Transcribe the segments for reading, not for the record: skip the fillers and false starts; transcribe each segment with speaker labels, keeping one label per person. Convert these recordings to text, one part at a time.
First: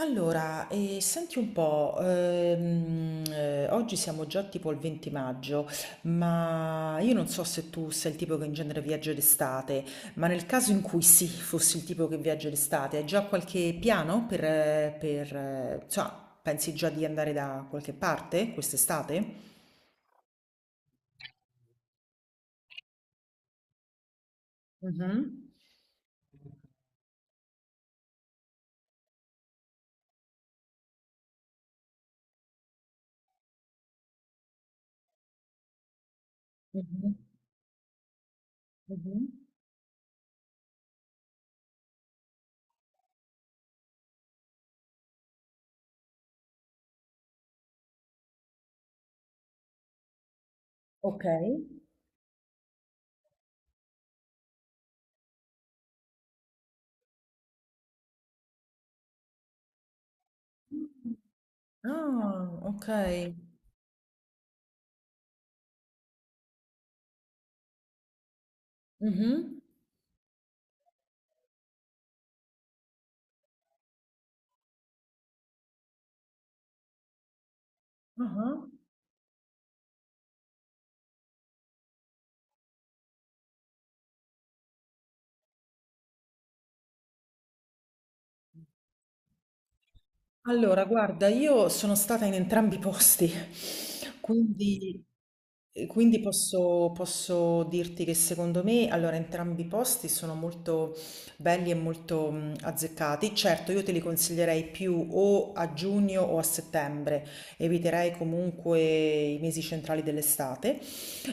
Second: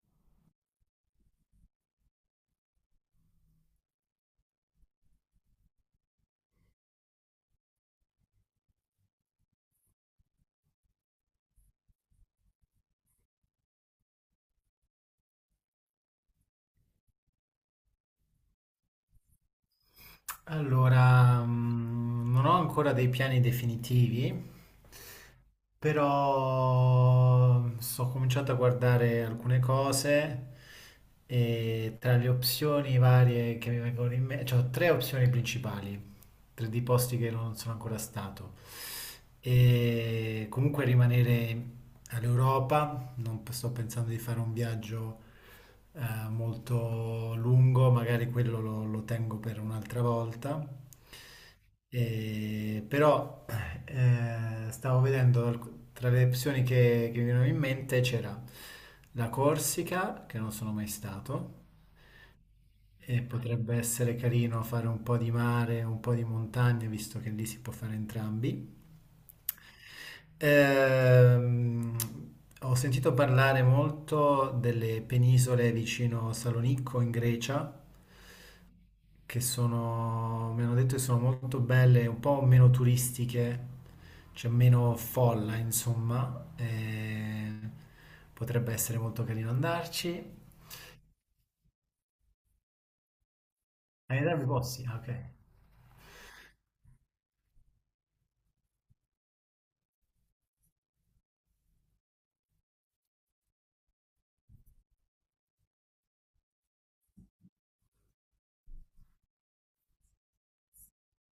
Speaker 1: Allora, senti un po', oggi siamo già tipo il 20 maggio, ma io non so se tu sei il tipo che in genere viaggia d'estate, ma nel caso in cui sì, fossi il tipo che viaggia d'estate, hai già qualche piano per, insomma, pensi già di andare da qualche parte quest'estate?
Speaker 2: Allora, non ho ancora dei piani definitivi,
Speaker 1: Mhm.
Speaker 2: però sto cominciando a guardare alcune cose e tra le opzioni varie che mi vengono in mente, cioè ho tre opzioni principali, tre di
Speaker 1: Mhm.
Speaker 2: posti che non sono ancora stato.
Speaker 1: Mhm.
Speaker 2: E comunque rimanere all'Europa, non sto pensando di fare un viaggio molto lungo, magari quello lo tengo per un'altra volta.
Speaker 1: Ok.
Speaker 2: Però stavo vedendo tra le opzioni che mi venivano in mente c'era la Corsica, che non sono mai stato,
Speaker 1: Ah, ok.
Speaker 2: e potrebbe essere carino fare un po' di mare, un po' di montagna, visto che lì si può fare entrambi.
Speaker 1: Mhm.
Speaker 2: Ehm, Ho sentito parlare molto delle penisole vicino Salonicco in Grecia,
Speaker 1: Ah.
Speaker 2: che sono, mi hanno detto che sono molto belle, un po' meno turistiche, c'è meno folla, insomma, e potrebbe essere molto carino andarci.
Speaker 1: Allora, guarda, io sono stata in entrambi i posti,
Speaker 2: Hai idea dei posti? Ah,
Speaker 1: quindi,
Speaker 2: ok.
Speaker 1: e quindi posso dirti che secondo me, allora, entrambi i posti sono molto belli e molto azzeccati. Certo, io te li consiglierei più o a giugno o a settembre, eviterei comunque i mesi centrali dell'estate.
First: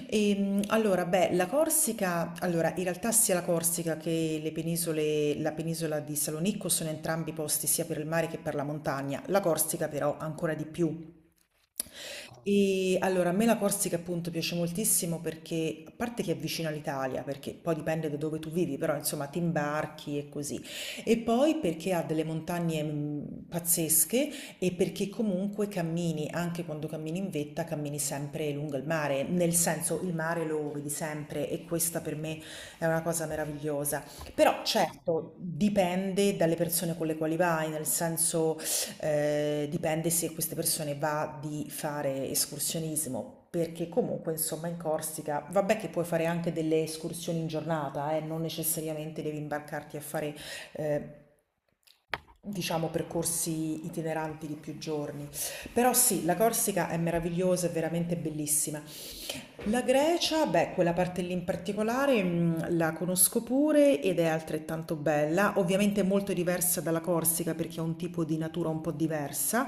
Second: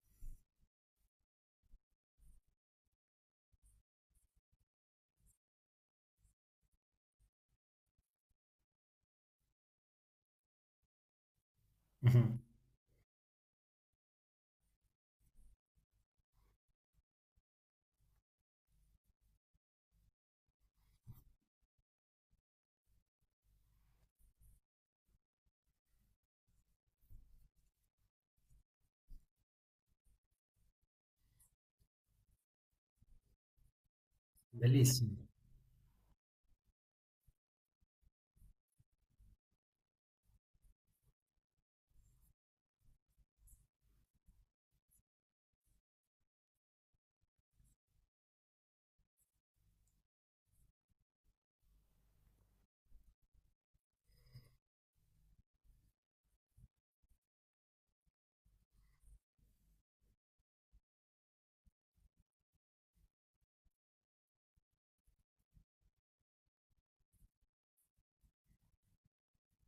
Speaker 1: Allora, beh, la Corsica, allora, in realtà sia la Corsica che le penisole, la penisola di Salonicco sono entrambi posti sia per il mare che per la montagna. La Corsica però ancora di più
Speaker 2: Mhm.
Speaker 1: e allora, a me la Corsica appunto piace moltissimo perché, a parte che è vicina all'Italia, perché poi dipende da dove tu vivi, però insomma ti imbarchi e così, e poi perché ha delle montagne pazzesche e perché comunque cammini, anche quando cammini in vetta, cammini sempre lungo il mare, nel senso il mare lo vedi sempre e questa per me è una cosa meravigliosa. Però
Speaker 2: Bellissimo.
Speaker 1: certo, dipende dalle persone con le quali vai, nel senso. Dipende se queste persone va di fare escursionismo, perché comunque insomma in Corsica, vabbè che puoi fare anche delle escursioni in giornata, non necessariamente devi imbarcarti a fare eh, diciamo percorsi itineranti di più giorni. Però sì, la Corsica è meravigliosa, è veramente bellissima. La Grecia, beh, quella parte lì in particolare la conosco pure ed è altrettanto bella, ovviamente molto diversa dalla Corsica perché ha un tipo di natura un po' diversa,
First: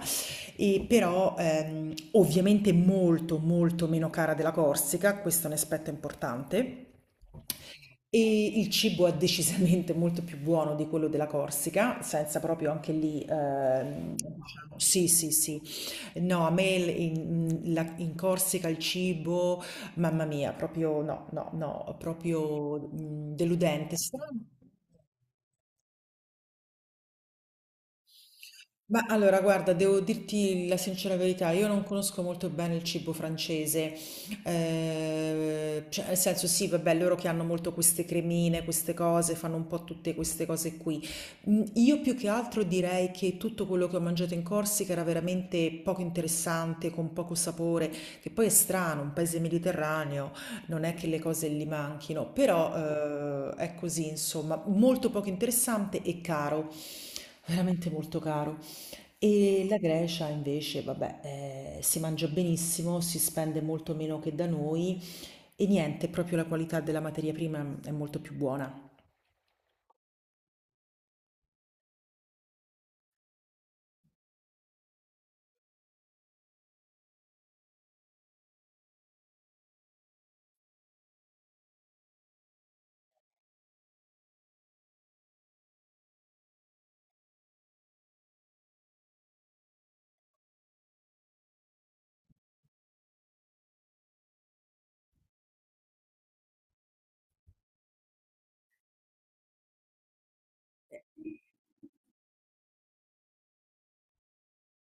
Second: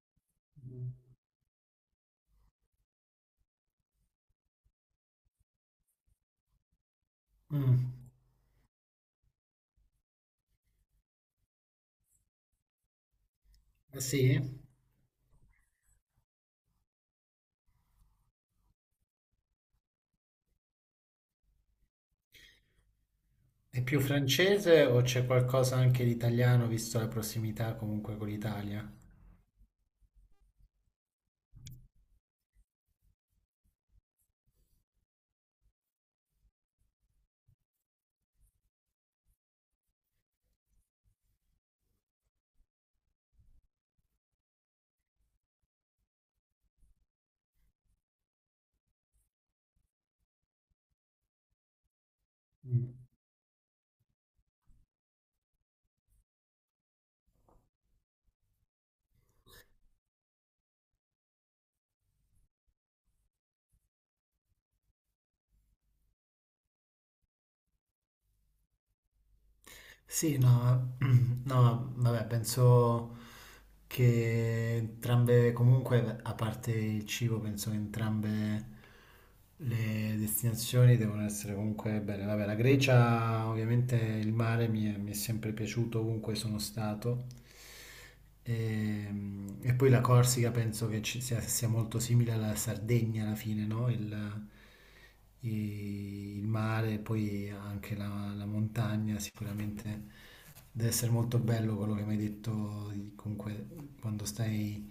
Speaker 1: e però ovviamente molto meno cara della Corsica, questo è un aspetto importante.
Speaker 2: Mm.
Speaker 1: E il cibo è decisamente molto più buono di quello della Corsica, senza proprio anche lì,
Speaker 2: Ah, sì?
Speaker 1: diciamo, sì, sì, sì. No, a me in Corsica il cibo, mamma mia, proprio no, no, no, proprio
Speaker 2: È
Speaker 1: deludente.
Speaker 2: più
Speaker 1: Strano.
Speaker 2: francese o c'è qualcosa anche di italiano, visto la prossimità comunque con l'Italia?
Speaker 1: Ma allora, guarda, devo dirti la sincera verità, io non conosco molto bene il cibo francese, cioè, nel senso sì, vabbè, loro che hanno molto queste cremine, queste cose, fanno un po' tutte queste cose qui. Io più che altro direi che tutto quello che ho mangiato in Corsica era veramente poco interessante, con poco sapore, che poi è strano, un paese mediterraneo, non è che le cose gli manchino,
Speaker 2: Mm.
Speaker 1: però è così, insomma, molto poco interessante e caro. Veramente molto caro. E la Grecia invece, vabbè, si mangia benissimo, si spende molto meno che da noi e niente, proprio la qualità della materia prima è molto più buona.
Speaker 2: Sì, no, no, vabbè, penso che entrambe, comunque, a parte il cibo, penso che entrambe le destinazioni devono essere comunque belle. Vabbè, la Grecia, ovviamente, il mare mi è sempre piaciuto ovunque sono stato. Ehm, E poi la Corsica penso che sia molto simile alla Sardegna alla fine, no? Il mare, poi anche la montagna, sicuramente deve essere molto bello quello che mi hai detto, comunque quando stai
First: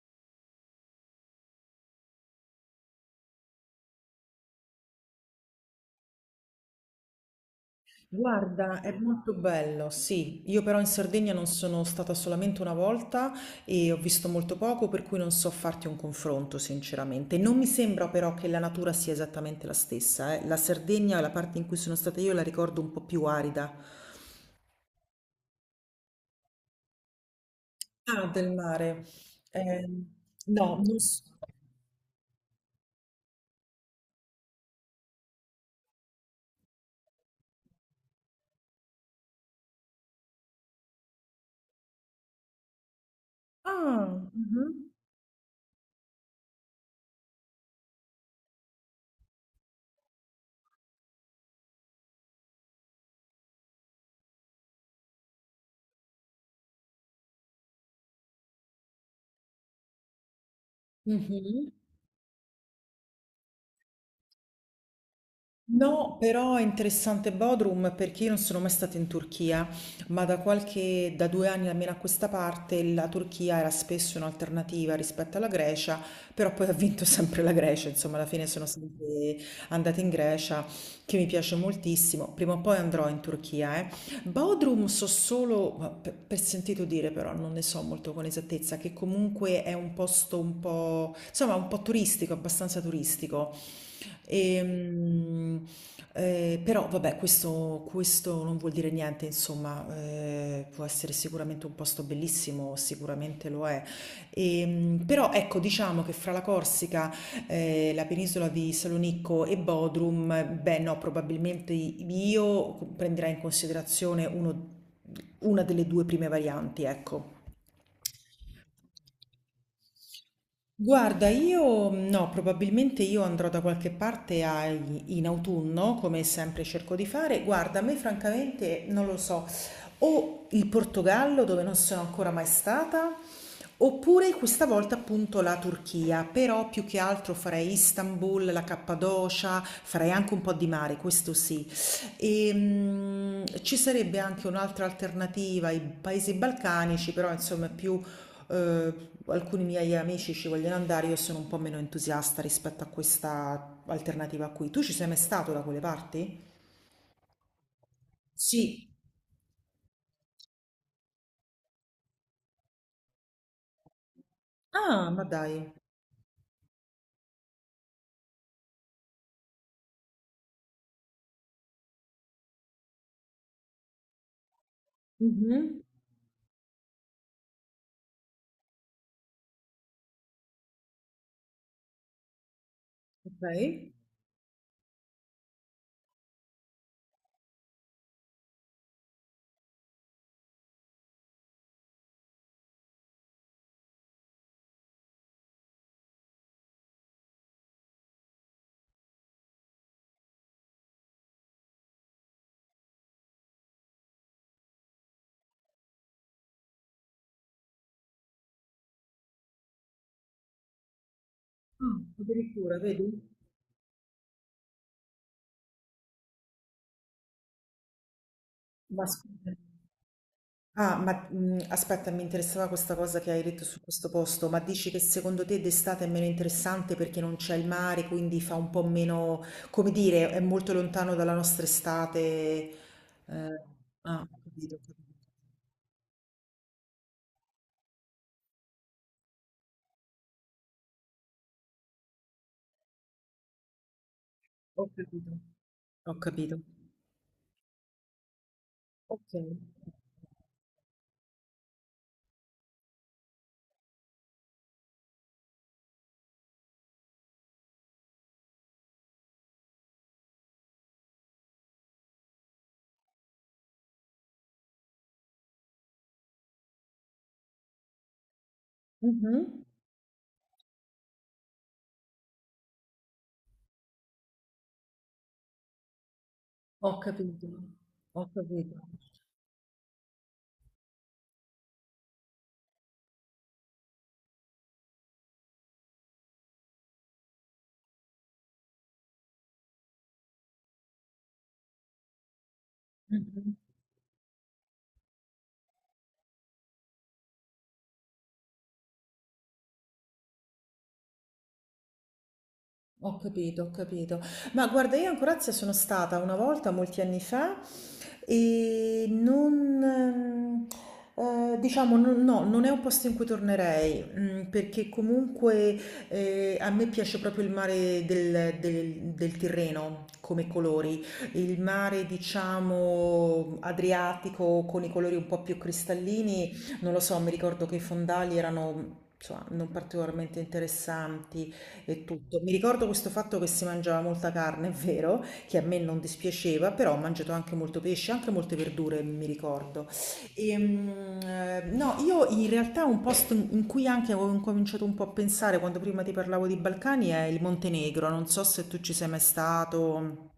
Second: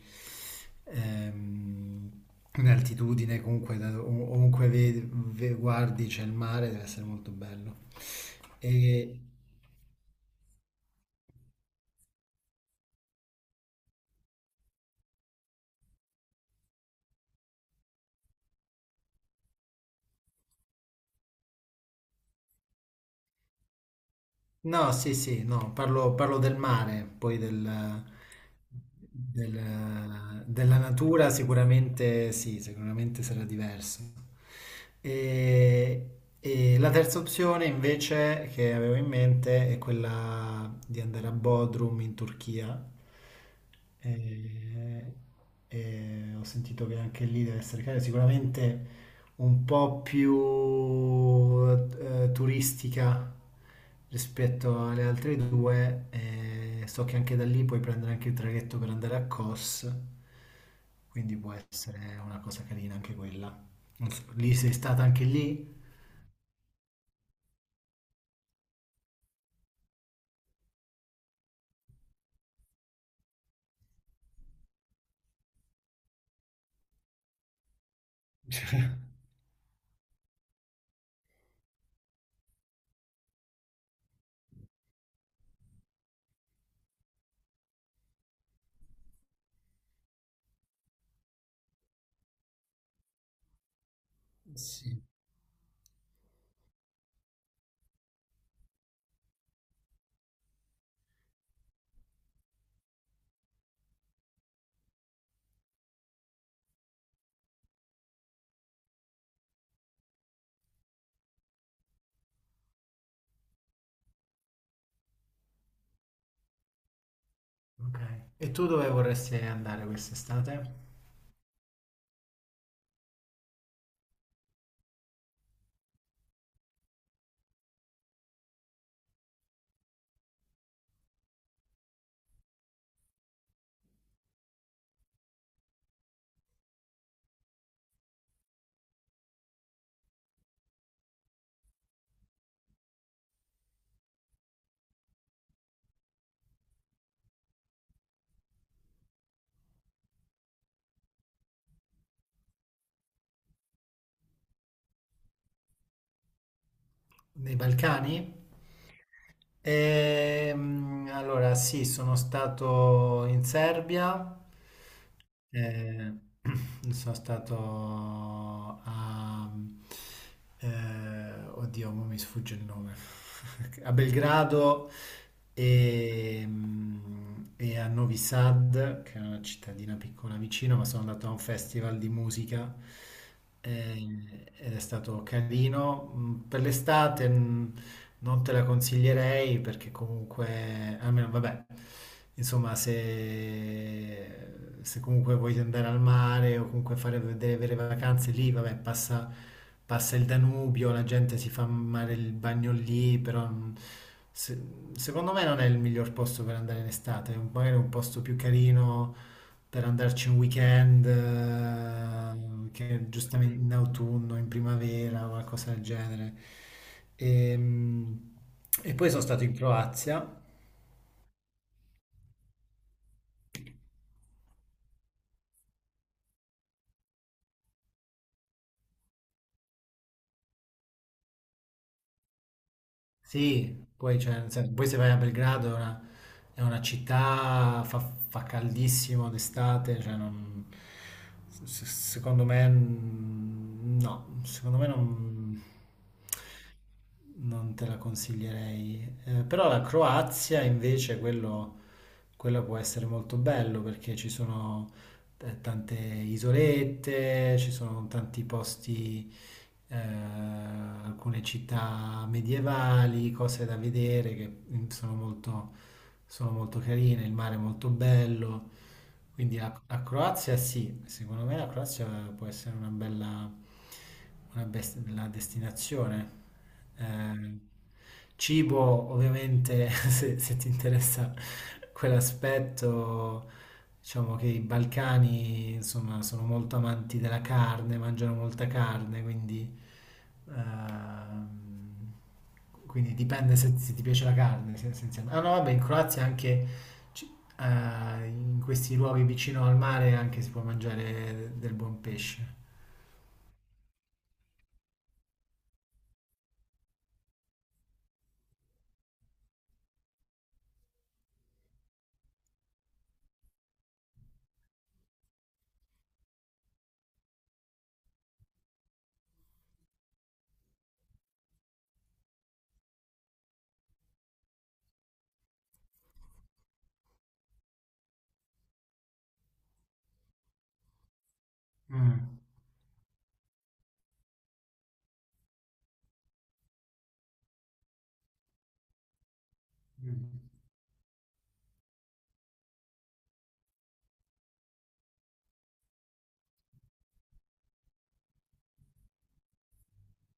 Speaker 2: ehm, in altitudine, comunque ovunque guardi c'è il mare, deve essere molto bello.
Speaker 1: Guarda, è
Speaker 2: E,
Speaker 1: molto bello, sì. Io però in Sardegna non sono stata solamente una volta e ho visto molto poco, per cui non so farti un confronto, sinceramente. Non mi sembra però che la natura sia esattamente la stessa, eh. La Sardegna, la parte in cui sono stata io, la ricordo un po' più arida.
Speaker 2: No, sì, sì, no, parlo del mare,
Speaker 1: Ah, del mare. Eh, no,
Speaker 2: della
Speaker 1: non so.
Speaker 2: natura sicuramente sì, sicuramente sarà diverso. E, e la terza opzione invece che avevo in mente è quella di andare a Bodrum in Turchia.
Speaker 1: Ah, mh-mh.
Speaker 2: E, e ho sentito che anche lì deve essere caro, sicuramente un po' più turistica rispetto alle altre due. E so che anche da lì puoi prendere anche il traghetto per andare a Kos, quindi può
Speaker 1: Mh-mh.
Speaker 2: essere una cosa carina anche quella. Non so, lì sei stata anche lì?
Speaker 1: No, però è interessante Bodrum perché io non sono mai stata in Turchia, ma da 2 anni almeno a questa parte la Turchia era spesso un'alternativa rispetto alla Grecia, però poi ha vinto sempre la Grecia, insomma alla fine sono sempre andata in Grecia, che mi piace moltissimo, prima o poi andrò in Turchia, eh. Bodrum so solo, per sentito dire però, non ne so molto con esattezza, che comunque è un posto un po', insomma un po' turistico, abbastanza turistico.
Speaker 2: Sì.
Speaker 1: Ehm, Però vabbè, questo non vuol dire niente, insomma, può essere sicuramente un posto bellissimo, sicuramente lo è. Però ecco, diciamo che fra la Corsica, la penisola di Salonicco e Bodrum, beh no, probabilmente io prenderei in considerazione una delle due prime varianti, ecco.
Speaker 2: Ok. E tu dove vorresti andare quest'estate?
Speaker 1: Guarda, io no, probabilmente io andrò da qualche parte in autunno, come sempre cerco di fare. Guarda, a me francamente non lo so, o il Portogallo dove non sono ancora mai stata, oppure questa volta appunto la Turchia, però più che altro farei Istanbul, la Cappadocia, farei anche un po' di mare, questo sì. E, ci sarebbe anche un'altra alternativa, i paesi balcanici, però insomma è più eh, alcuni miei amici ci vogliono andare, io sono un po' meno entusiasta rispetto a questa alternativa qui. Tu ci sei mai stato da quelle parti?
Speaker 2: Nei Balcani?
Speaker 1: Sì.
Speaker 2: Allora, sì, sono stato in Serbia,
Speaker 1: Ah, ma dai.
Speaker 2: eh, sono stato a... oddio, mo mi sfugge il nome. A Belgrado
Speaker 1: Mhm.
Speaker 2: e, e a Novi Sad, che è una cittadina piccola vicino, ma sono andato a un festival di musica
Speaker 1: Ok.
Speaker 2: eh, ed è stato carino. Mm. Per l'estate, non te la consiglierei perché comunque, almeno vabbè, insomma, se comunque vuoi andare al mare o comunque fare delle vere vacanze lì, vabbè, passa il Danubio, la gente si fa mare il bagno lì, però se- secondo me non è il miglior posto per andare in estate, magari un posto più carino, per andarci un weekend,
Speaker 1: Ah, addirittura,
Speaker 2: che
Speaker 1: vedi?
Speaker 2: giustamente in autunno, in primavera, qualcosa del genere. Ehm, E
Speaker 1: Ma
Speaker 2: poi sono stato
Speaker 1: scusa.
Speaker 2: in Croazia.
Speaker 1: Ah, aspetta, mi interessava questa cosa che hai detto su questo posto, ma dici che secondo te d'estate è meno interessante perché non c'è il mare, quindi fa un po' meno, come dire, è molto lontano dalla nostra estate. eh,
Speaker 2: Sì, poi,
Speaker 1: Ho
Speaker 2: cioè, nel senso,
Speaker 1: capito, ho
Speaker 2: poi se vai
Speaker 1: capito.
Speaker 2: a Belgrado è una città, fa caldissimo d'estate, secondo me no, secondo
Speaker 1: Ho
Speaker 2: me
Speaker 1: capito.
Speaker 2: non...
Speaker 1: Ho capito.
Speaker 2: Non te la consiglierei.
Speaker 1: Okay.
Speaker 2: Però la Croazia invece, quello può essere molto bello perché ci sono tante isolette, ci sono tanti posti, alcune città medievali, cose da vedere che sono molto carine, il mare è molto bello,
Speaker 1: Mh-mh.
Speaker 2: quindi la Croazia sì, secondo me la Croazia può essere una bella, bella destinazione.
Speaker 1: Ho capito.
Speaker 2: Eh,
Speaker 1: Ho capito.
Speaker 2: Cibo, ovviamente, se ti interessa quell'aspetto, diciamo che i Balcani, insomma, sono molto amanti della carne, mangiano molta carne, quindi ehm, quindi
Speaker 1: Mh-mh.
Speaker 2: dipende se ti piace la carne, essenzialmente. Ah no, vabbè, in Croazia anche ci- in questi luoghi vicino al mare anche si può mangiare del buon pesce.
Speaker 1: Ho capito, ho capito. Ma guarda, io in Croazia sono stata una volta, molti anni fa, e non, diciamo, no, non è un posto in cui tornerei, perché comunque a me piace proprio il mare del Tirreno come colori, il mare, diciamo, Adriatico con i colori un po' più cristallini, non lo so, mi ricordo che i fondali erano. Insomma, non particolarmente interessanti, e
Speaker 2: Mm.
Speaker 1: tutto. Mi ricordo questo fatto che si mangiava molta carne, è vero, che a me non dispiaceva, però ho mangiato anche molto pesce, anche molte verdure, mi ricordo. E, no, io in realtà un posto in cui anche avevo incominciato un po' a pensare quando prima ti parlavo di Balcani è il Montenegro, non so se tu ci sei mai stato.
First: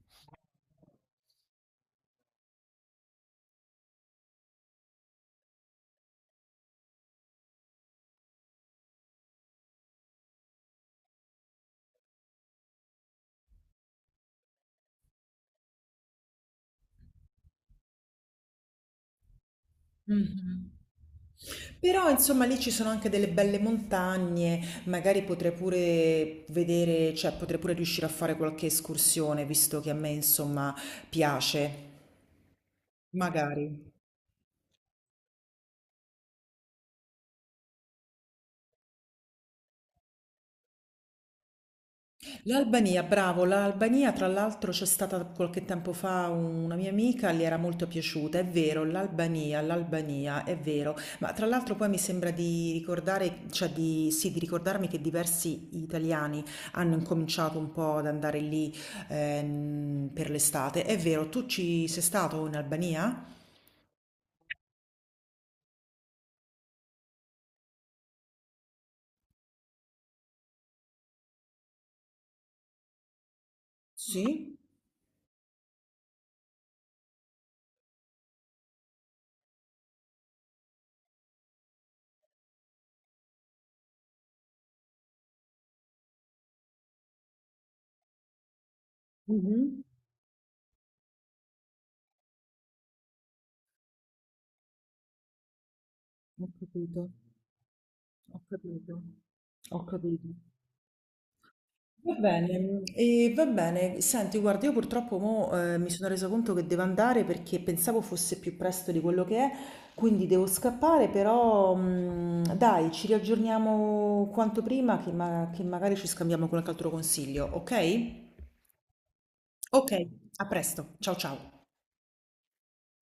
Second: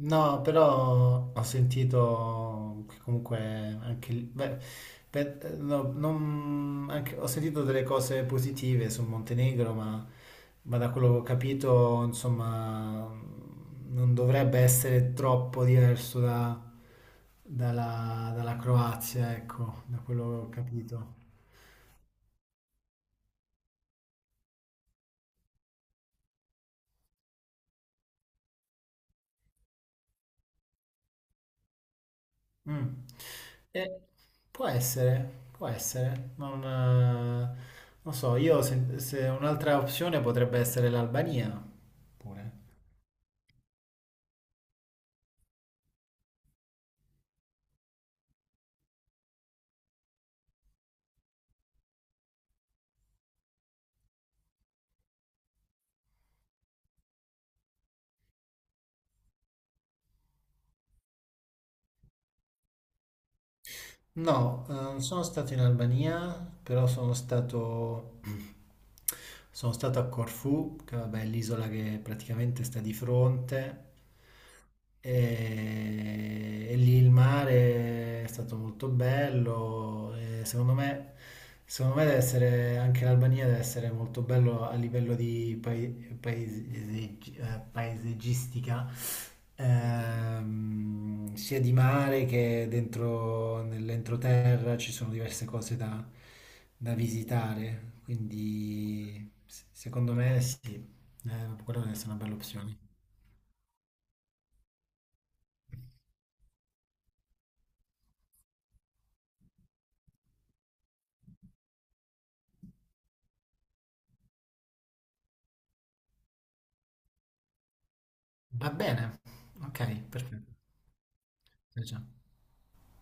Speaker 2: No, però ho sentito che comunque beh, ho sentito delle cose positive sul Montenegro, ma da quello che ho capito, insomma, non dovrebbe essere troppo diverso dalla, dalla Croazia, ecco, da quello che ho
Speaker 1: Mhm.
Speaker 2: capito.
Speaker 1: Però insomma lì ci sono anche delle belle montagne, magari potrei pure vedere, cioè potrei pure riuscire a fare qualche escursione, visto che a me insomma piace.
Speaker 2: Mm.
Speaker 1: Magari.
Speaker 2: Eh, può essere, non so, io se, se un'altra opzione potrebbe essere l'Albania, pure.
Speaker 1: L'Albania, bravo, l'Albania tra l'altro c'è stata qualche tempo fa una mia amica, le era molto piaciuta, è vero, l'Albania, è vero, ma tra l'altro poi mi sembra di ricordare, sì, di ricordarmi che diversi italiani hanno incominciato un po' ad andare lì per l'estate, è vero, tu ci sei stato in Albania?
Speaker 2: No, non sono stato in Albania, però sono stato a Corfù, che vabbè, è l'isola che praticamente sta di fronte,
Speaker 1: Sì?
Speaker 2: e lì il mare è stato molto bello, e secondo me deve essere, anche l'Albania deve essere molto bello a livello di paesaggistica.
Speaker 1: Mhm,
Speaker 2: Sia di mare che dentro nell'entroterra ci sono diverse cose
Speaker 1: ho
Speaker 2: da
Speaker 1: capito,
Speaker 2: visitare,
Speaker 1: ho capito,
Speaker 2: quindi
Speaker 1: ho
Speaker 2: secondo
Speaker 1: capito.
Speaker 2: me sì, quella deve essere
Speaker 1: Va
Speaker 2: una bella opzione.
Speaker 1: bene, e va bene. Senti, guarda, io purtroppo mo, mi sono resa conto che devo andare perché pensavo fosse più presto di quello che è, quindi devo scappare, però dai, ci riaggiorniamo quanto prima che magari ci scambiamo qualche altro consiglio, ok?
Speaker 2: Va bene, ok,
Speaker 1: Ok, a
Speaker 2: perfetto.
Speaker 1: presto. Ciao ciao.
Speaker 2: Eh già.